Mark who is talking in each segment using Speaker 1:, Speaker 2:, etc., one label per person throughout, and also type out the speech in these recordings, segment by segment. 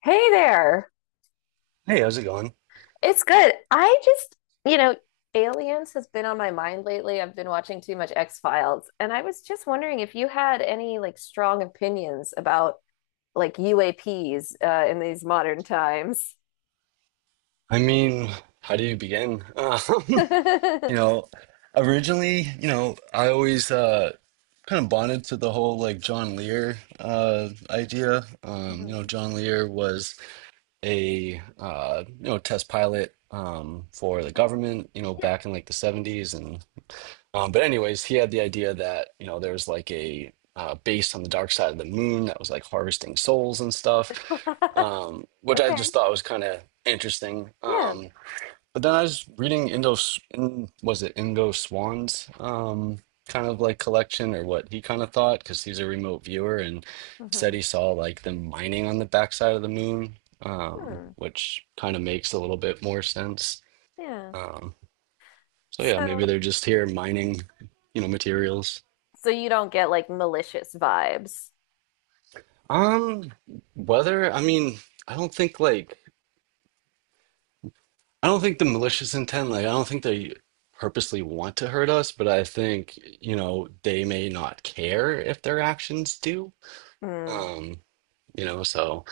Speaker 1: Hey there.
Speaker 2: Hey, how's it going?
Speaker 1: It's good. I just, you know, Aliens has been on my mind lately. I've been watching too much X-Files, and I was just wondering if you had any like strong opinions about like UAPs in these modern times.
Speaker 2: I mean, how do you begin? You
Speaker 1: Mhm.
Speaker 2: know, originally, I always kind of bonded to the whole like John Lear idea. John Lear was a test pilot for the
Speaker 1: Mhm.
Speaker 2: government,
Speaker 1: Yeah.
Speaker 2: back in like the 70s and. But anyways, he had the idea that, there was like a base on the dark side of the moon that was like harvesting souls and stuff, which I
Speaker 1: Okay.
Speaker 2: just thought was kind of interesting.
Speaker 1: Yeah.
Speaker 2: But then I was reading was it Indo Swan's kind of like collection or what he kind of thought, because he's a remote viewer and said
Speaker 1: Hmm.
Speaker 2: he saw like them mining on the backside of the moon,
Speaker 1: Hmm.
Speaker 2: which kind of makes a little bit more sense.
Speaker 1: Yeah.
Speaker 2: Um, so yeah, maybe
Speaker 1: So,
Speaker 2: they're just here mining, materials.
Speaker 1: so you don't get like malicious vibes.
Speaker 2: Um, whether I mean, I don't think like I don't think the malicious intent, like I don't think they purposely want to hurt us, but I think, they may not care if their actions do.
Speaker 1: Mm.
Speaker 2: Um, so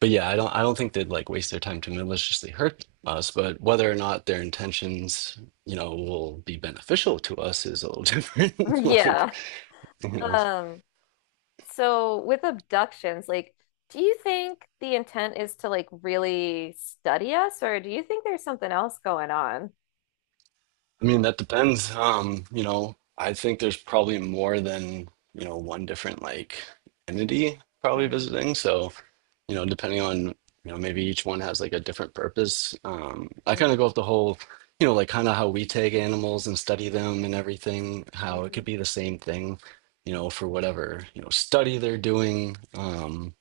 Speaker 2: but yeah, I don't think they'd like waste their time to maliciously hurt us, but whether or not their intentions, will be beneficial to us is a little different. Like,
Speaker 1: Yeah.
Speaker 2: you know.
Speaker 1: Um, So with abductions, like, do you think the intent is to like really study us, or do you think there's something else going on?
Speaker 2: I mean, that depends. I think there's probably more than, one different like entity probably
Speaker 1: Hmm.
Speaker 2: visiting. So, depending on, maybe each one has like a different purpose. I kind of go
Speaker 1: Hmm.
Speaker 2: with the whole, like kind of how we take animals and study them and everything, how it
Speaker 1: Hmm.
Speaker 2: could be the same thing, for whatever, study they're doing.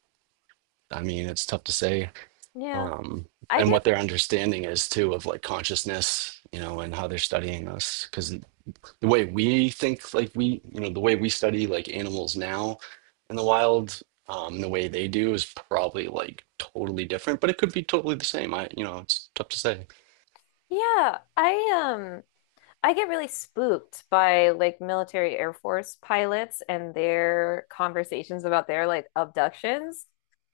Speaker 2: I mean, it's tough to say.
Speaker 1: Yeah,
Speaker 2: Um,
Speaker 1: I
Speaker 2: and
Speaker 1: get.
Speaker 2: what their understanding is too of like consciousness and how they're studying us, because the way we think, like we you know the way we study like animals now in the wild. The way they do is probably like totally different, but it could be totally the same. I you know it's tough to say.
Speaker 1: Yeah, I get really spooked by like military Air Force pilots and their conversations about their like abductions,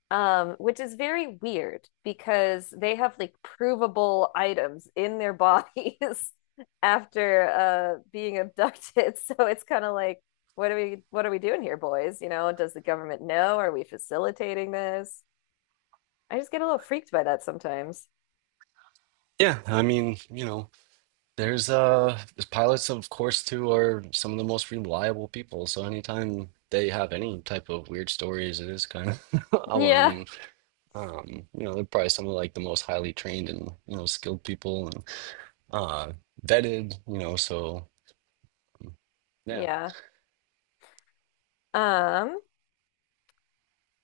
Speaker 1: which is very weird because they have like provable items in their bodies after being abducted. So it's kind of like, what are we doing here, boys? You know, does the government know? Are we facilitating this? I just get a little freaked by that sometimes.
Speaker 2: Yeah, I mean, there's pilots, of course, too are some of the most reliable people, so anytime they have any type of weird stories, it is kind of
Speaker 1: Yeah.
Speaker 2: alarming. They're probably some of like the most highly trained and skilled people, and uh vetted, so yeah.
Speaker 1: Yeah. Um,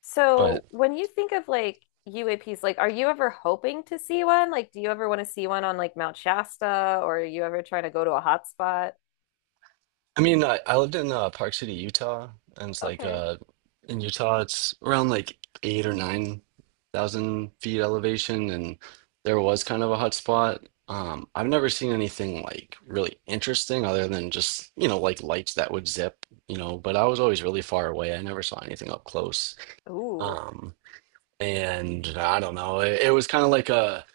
Speaker 1: So
Speaker 2: But
Speaker 1: when you think of like UAPs, like are you ever hoping to see one? Like do you ever want to see one on like Mount Shasta or are you ever trying to go to a hot spot?
Speaker 2: I mean, I lived in Park City, Utah, and it's like
Speaker 1: Okay.
Speaker 2: in Utah, it's around like eight or nine thousand feet elevation, and there was kind of a hot spot. I've never seen anything like really interesting other than just, like lights that would zip, but I was always really far away. I never saw anything up close.
Speaker 1: Ooh.
Speaker 2: Um, and I don't know, it was kind of like a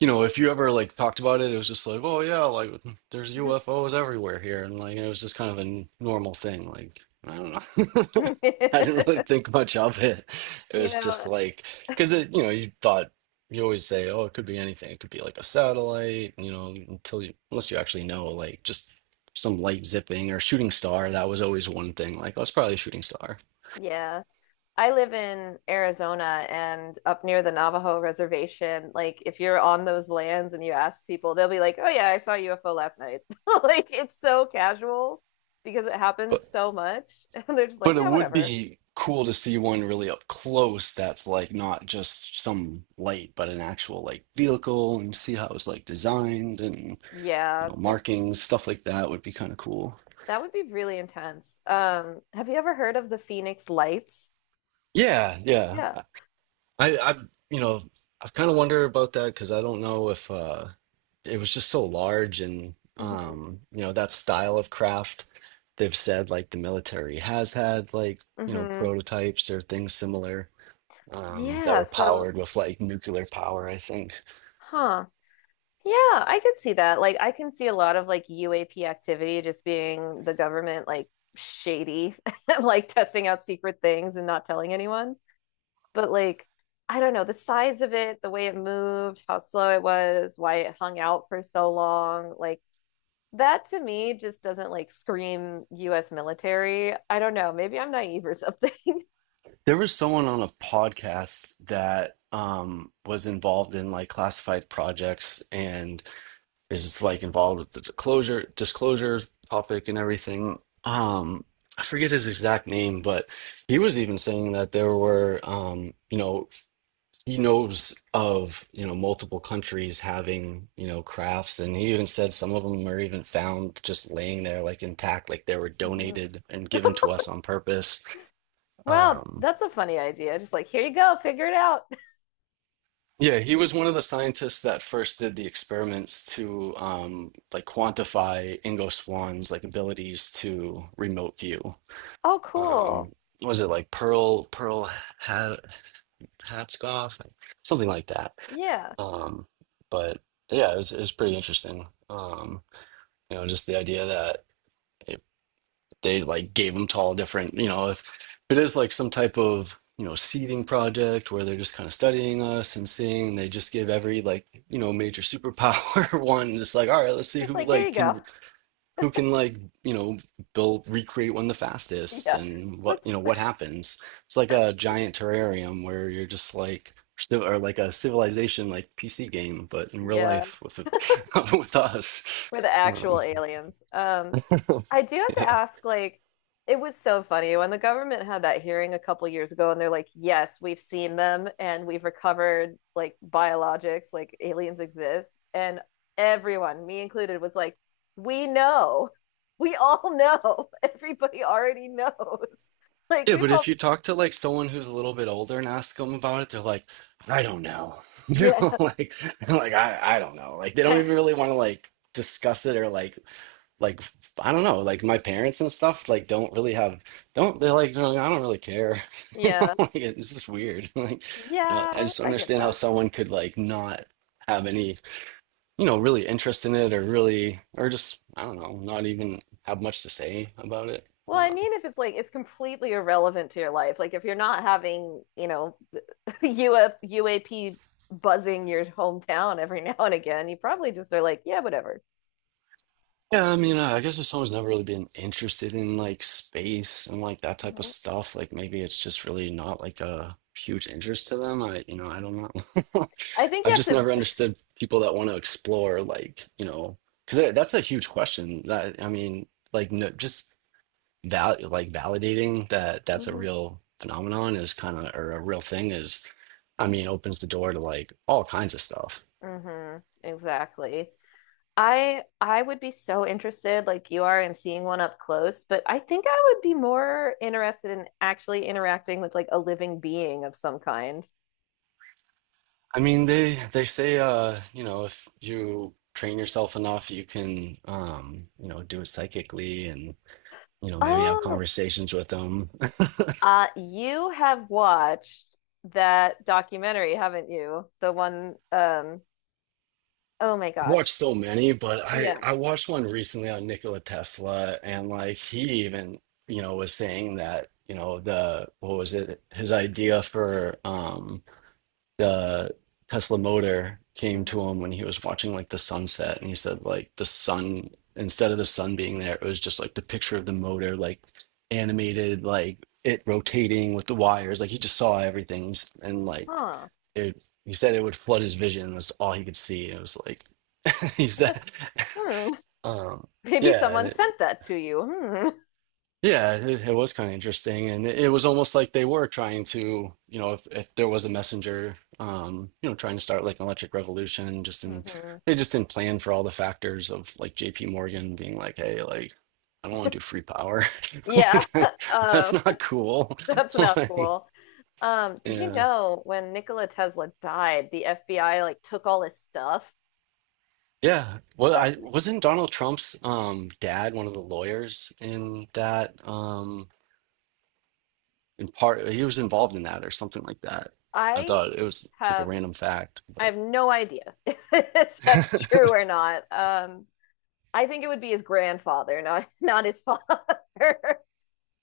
Speaker 2: you know, if you ever like talked about it, it was just like, oh yeah, like there's UFOs everywhere here, and like it was just kind of a normal thing. Like I don't know, I didn't really think much of it. It
Speaker 1: You
Speaker 2: was just
Speaker 1: know,
Speaker 2: like because it, you always say, oh, it could be anything. It could be like a satellite, until you unless you actually know, like just some light zipping or shooting star. That was always one thing. Like oh, it's probably a shooting star.
Speaker 1: yeah. I live in Arizona and up near the Navajo reservation, like if you're on those lands and you ask people, they'll be like, "Oh yeah, I saw a UFO last night." Like it's so casual because it happens so much. And they're just like,
Speaker 2: But it
Speaker 1: "Yeah,
Speaker 2: would
Speaker 1: whatever."
Speaker 2: be cool to see one really up close that's like not just some light, but an actual like vehicle and see how it was like designed, and
Speaker 1: Yeah.
Speaker 2: markings, stuff like that would be kind of cool.
Speaker 1: That would be really intense. Have you ever heard of the Phoenix Lights?
Speaker 2: Yeah, yeah.
Speaker 1: Yeah.
Speaker 2: I I've you know, I've kind of wondered about that, because I don't know if it was just so large. And
Speaker 1: Hmm.
Speaker 2: that style of craft, they've said like the military has had like
Speaker 1: Hmm.
Speaker 2: prototypes or things similar, that
Speaker 1: Yeah,
Speaker 2: were
Speaker 1: so,
Speaker 2: powered with like nuclear power, I think.
Speaker 1: huh. Yeah, I could see that. Like, I can see a lot of like UAP activity just being the government like shady, like testing out secret things and not telling anyone. But like, I don't know, the size of it, the way it moved, how slow it was, why it hung out for so long, like that to me just doesn't like scream US military. I don't know. Maybe I'm naive or something.
Speaker 2: There was someone on a podcast that was involved in like classified projects and is like involved with the disclosure topic and everything. Um, I forget his exact name, but he was even saying that there were, he knows of multiple countries having crafts, and he even said some of them are even found just laying there, like intact, like they were
Speaker 1: Mhm.
Speaker 2: donated and given to us on purpose.
Speaker 1: Well,
Speaker 2: um
Speaker 1: that's a funny idea. Just like, here you go, figure it out.
Speaker 2: yeah he was one of the scientists that first did the experiments to like quantify Ingo Swann's like abilities to remote view.
Speaker 1: Oh, cool.
Speaker 2: um was it like Pearl had. Hatsk off, like, something like that.
Speaker 1: Yeah.
Speaker 2: Um, but yeah, it was pretty interesting. Just the idea that, if they like gave them to all different, if it is like some type of, seeding project where they're just kind of studying us and seeing, they just give every like, major superpower one, just like, all right, let's see
Speaker 1: It's like, here you go.
Speaker 2: who can like you know build recreate one the fastest,
Speaker 1: Yeah.
Speaker 2: and what
Speaker 1: Let's,
Speaker 2: what happens. It's like a
Speaker 1: that's,
Speaker 2: giant terrarium where you're just like, or like a civilization like pc game but in real
Speaker 1: yeah.
Speaker 2: life with with us.
Speaker 1: We're the
Speaker 2: um,
Speaker 1: actual aliens. I do have to
Speaker 2: yeah,
Speaker 1: ask, like, it was so funny when the government had that hearing a couple years ago, and they're like, yes, we've seen them and we've recovered like biologics, like aliens exist. And everyone, me included, was like, we know. We all know. Everybody already knows. Like,
Speaker 2: yeah.
Speaker 1: we've
Speaker 2: But if
Speaker 1: all,
Speaker 2: you talk to like someone who's a little bit older and ask them about it, they're like, I don't know.
Speaker 1: yeah.
Speaker 2: Like they're like, I don't know. Like they don't even really want to like discuss it, or like, like I don't know, like my parents and stuff like don't really have, don't they're like, "No, I don't really care."
Speaker 1: Yeah.
Speaker 2: Like, it's just weird. Like I
Speaker 1: Yeah,
Speaker 2: just don't
Speaker 1: I get
Speaker 2: understand how
Speaker 1: that.
Speaker 2: someone could like not have any, really interest in it, or really, or just I don't know, not even have much to say about it.
Speaker 1: Well,
Speaker 2: Uh,
Speaker 1: I mean, if it's like it's completely irrelevant to your life, like if you're not having, you know, the UAP buzzing your hometown every now and again, you probably just are like, yeah, whatever.
Speaker 2: yeah, I mean, I guess if someone's never really been interested in like space and like that type of
Speaker 1: Mhm.
Speaker 2: stuff, like maybe it's just really not like a huge interest to them. I don't know.
Speaker 1: I think you
Speaker 2: I've
Speaker 1: have
Speaker 2: just
Speaker 1: to
Speaker 2: never understood people that want to explore, like, because that's a huge question. That I mean, like, no, just val like validating that that's a
Speaker 1: Mhm.
Speaker 2: real phenomenon is kind of, or a real thing is, I mean, opens the door to like all kinds of stuff.
Speaker 1: Hmm. Exactly. I would be so interested, like you are, in seeing one up close, but I think I would be more interested in actually interacting with like a living being of some kind.
Speaker 2: I mean, they say, if you train yourself enough, you can, do it psychically and, maybe have
Speaker 1: Oh,
Speaker 2: conversations with them.
Speaker 1: uh, you have watched that documentary, haven't you? The one, oh my
Speaker 2: I've watched
Speaker 1: gosh.
Speaker 2: so many, but I
Speaker 1: Yeah.
Speaker 2: I watched one recently on Nikola Tesla, and like he even was saying that the what was it his idea for the Tesla motor came to
Speaker 1: Hmm.
Speaker 2: him when he was watching like the sunset. And he said like the sun instead of the sun being there, it was just like the picture of the motor like animated, like it rotating with the wires, like he just saw everything and like
Speaker 1: Huh.
Speaker 2: it. He said it would flood his vision. That's all he could see. It was like. He's that.
Speaker 1: Hmm.
Speaker 2: Um,
Speaker 1: Maybe
Speaker 2: yeah,
Speaker 1: someone sent that to you. Hmm.
Speaker 2: yeah, it was kind of interesting, and it was almost like they were trying to, if there was a messenger, trying to start like an electric revolution, just in
Speaker 1: Mhm.
Speaker 2: they just didn't plan for all the factors of like J.P. Morgan being like, hey, like I don't want to do free power,
Speaker 1: Yeah,
Speaker 2: Like,
Speaker 1: um,
Speaker 2: that's not cool.
Speaker 1: that's not
Speaker 2: Like,
Speaker 1: cool. Did you
Speaker 2: yeah,
Speaker 1: know when Nikola Tesla died, the FBI like took all his stuff?
Speaker 2: yeah. Well,
Speaker 1: That's
Speaker 2: I
Speaker 1: like,
Speaker 2: wasn't Donald Trump's dad one of the lawyers in that? In part he was involved in that or something like that. I
Speaker 1: I
Speaker 2: thought it was like a
Speaker 1: have
Speaker 2: random fact,
Speaker 1: I
Speaker 2: but
Speaker 1: have no idea if that's true or not. I think it would be his grandfather, not not his father.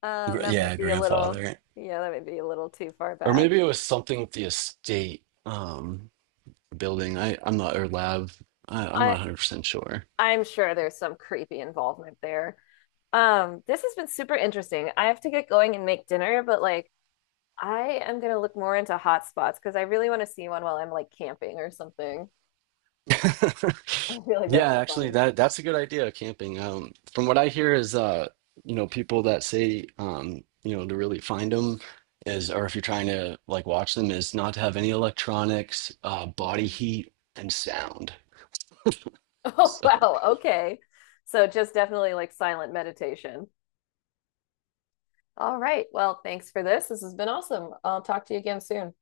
Speaker 1: Um, that
Speaker 2: Yeah,
Speaker 1: might be a little,
Speaker 2: grandfather,
Speaker 1: yeah, that might be a little too far
Speaker 2: or
Speaker 1: back.
Speaker 2: maybe it was something with the estate building. I I'm not, or lab. I'm not
Speaker 1: I
Speaker 2: 100% sure.
Speaker 1: I'm sure there's some creepy involvement there. This has been super interesting. I have to get going and make dinner, but like I am gonna look more into hot spots because I really want to see one while I'm like camping or something. I feel like that'd
Speaker 2: Yeah,
Speaker 1: be
Speaker 2: actually,
Speaker 1: fun.
Speaker 2: that's a good idea. Camping. From what I hear is people that say to really find them is, or if you're trying to like watch them, is not to have any electronics, body
Speaker 1: Mhm.
Speaker 2: heat, and sound.
Speaker 1: Oh,
Speaker 2: So
Speaker 1: wow. Okay. So just definitely like silent meditation. All right. Well, thanks for this. This has been awesome. I'll talk to you again soon.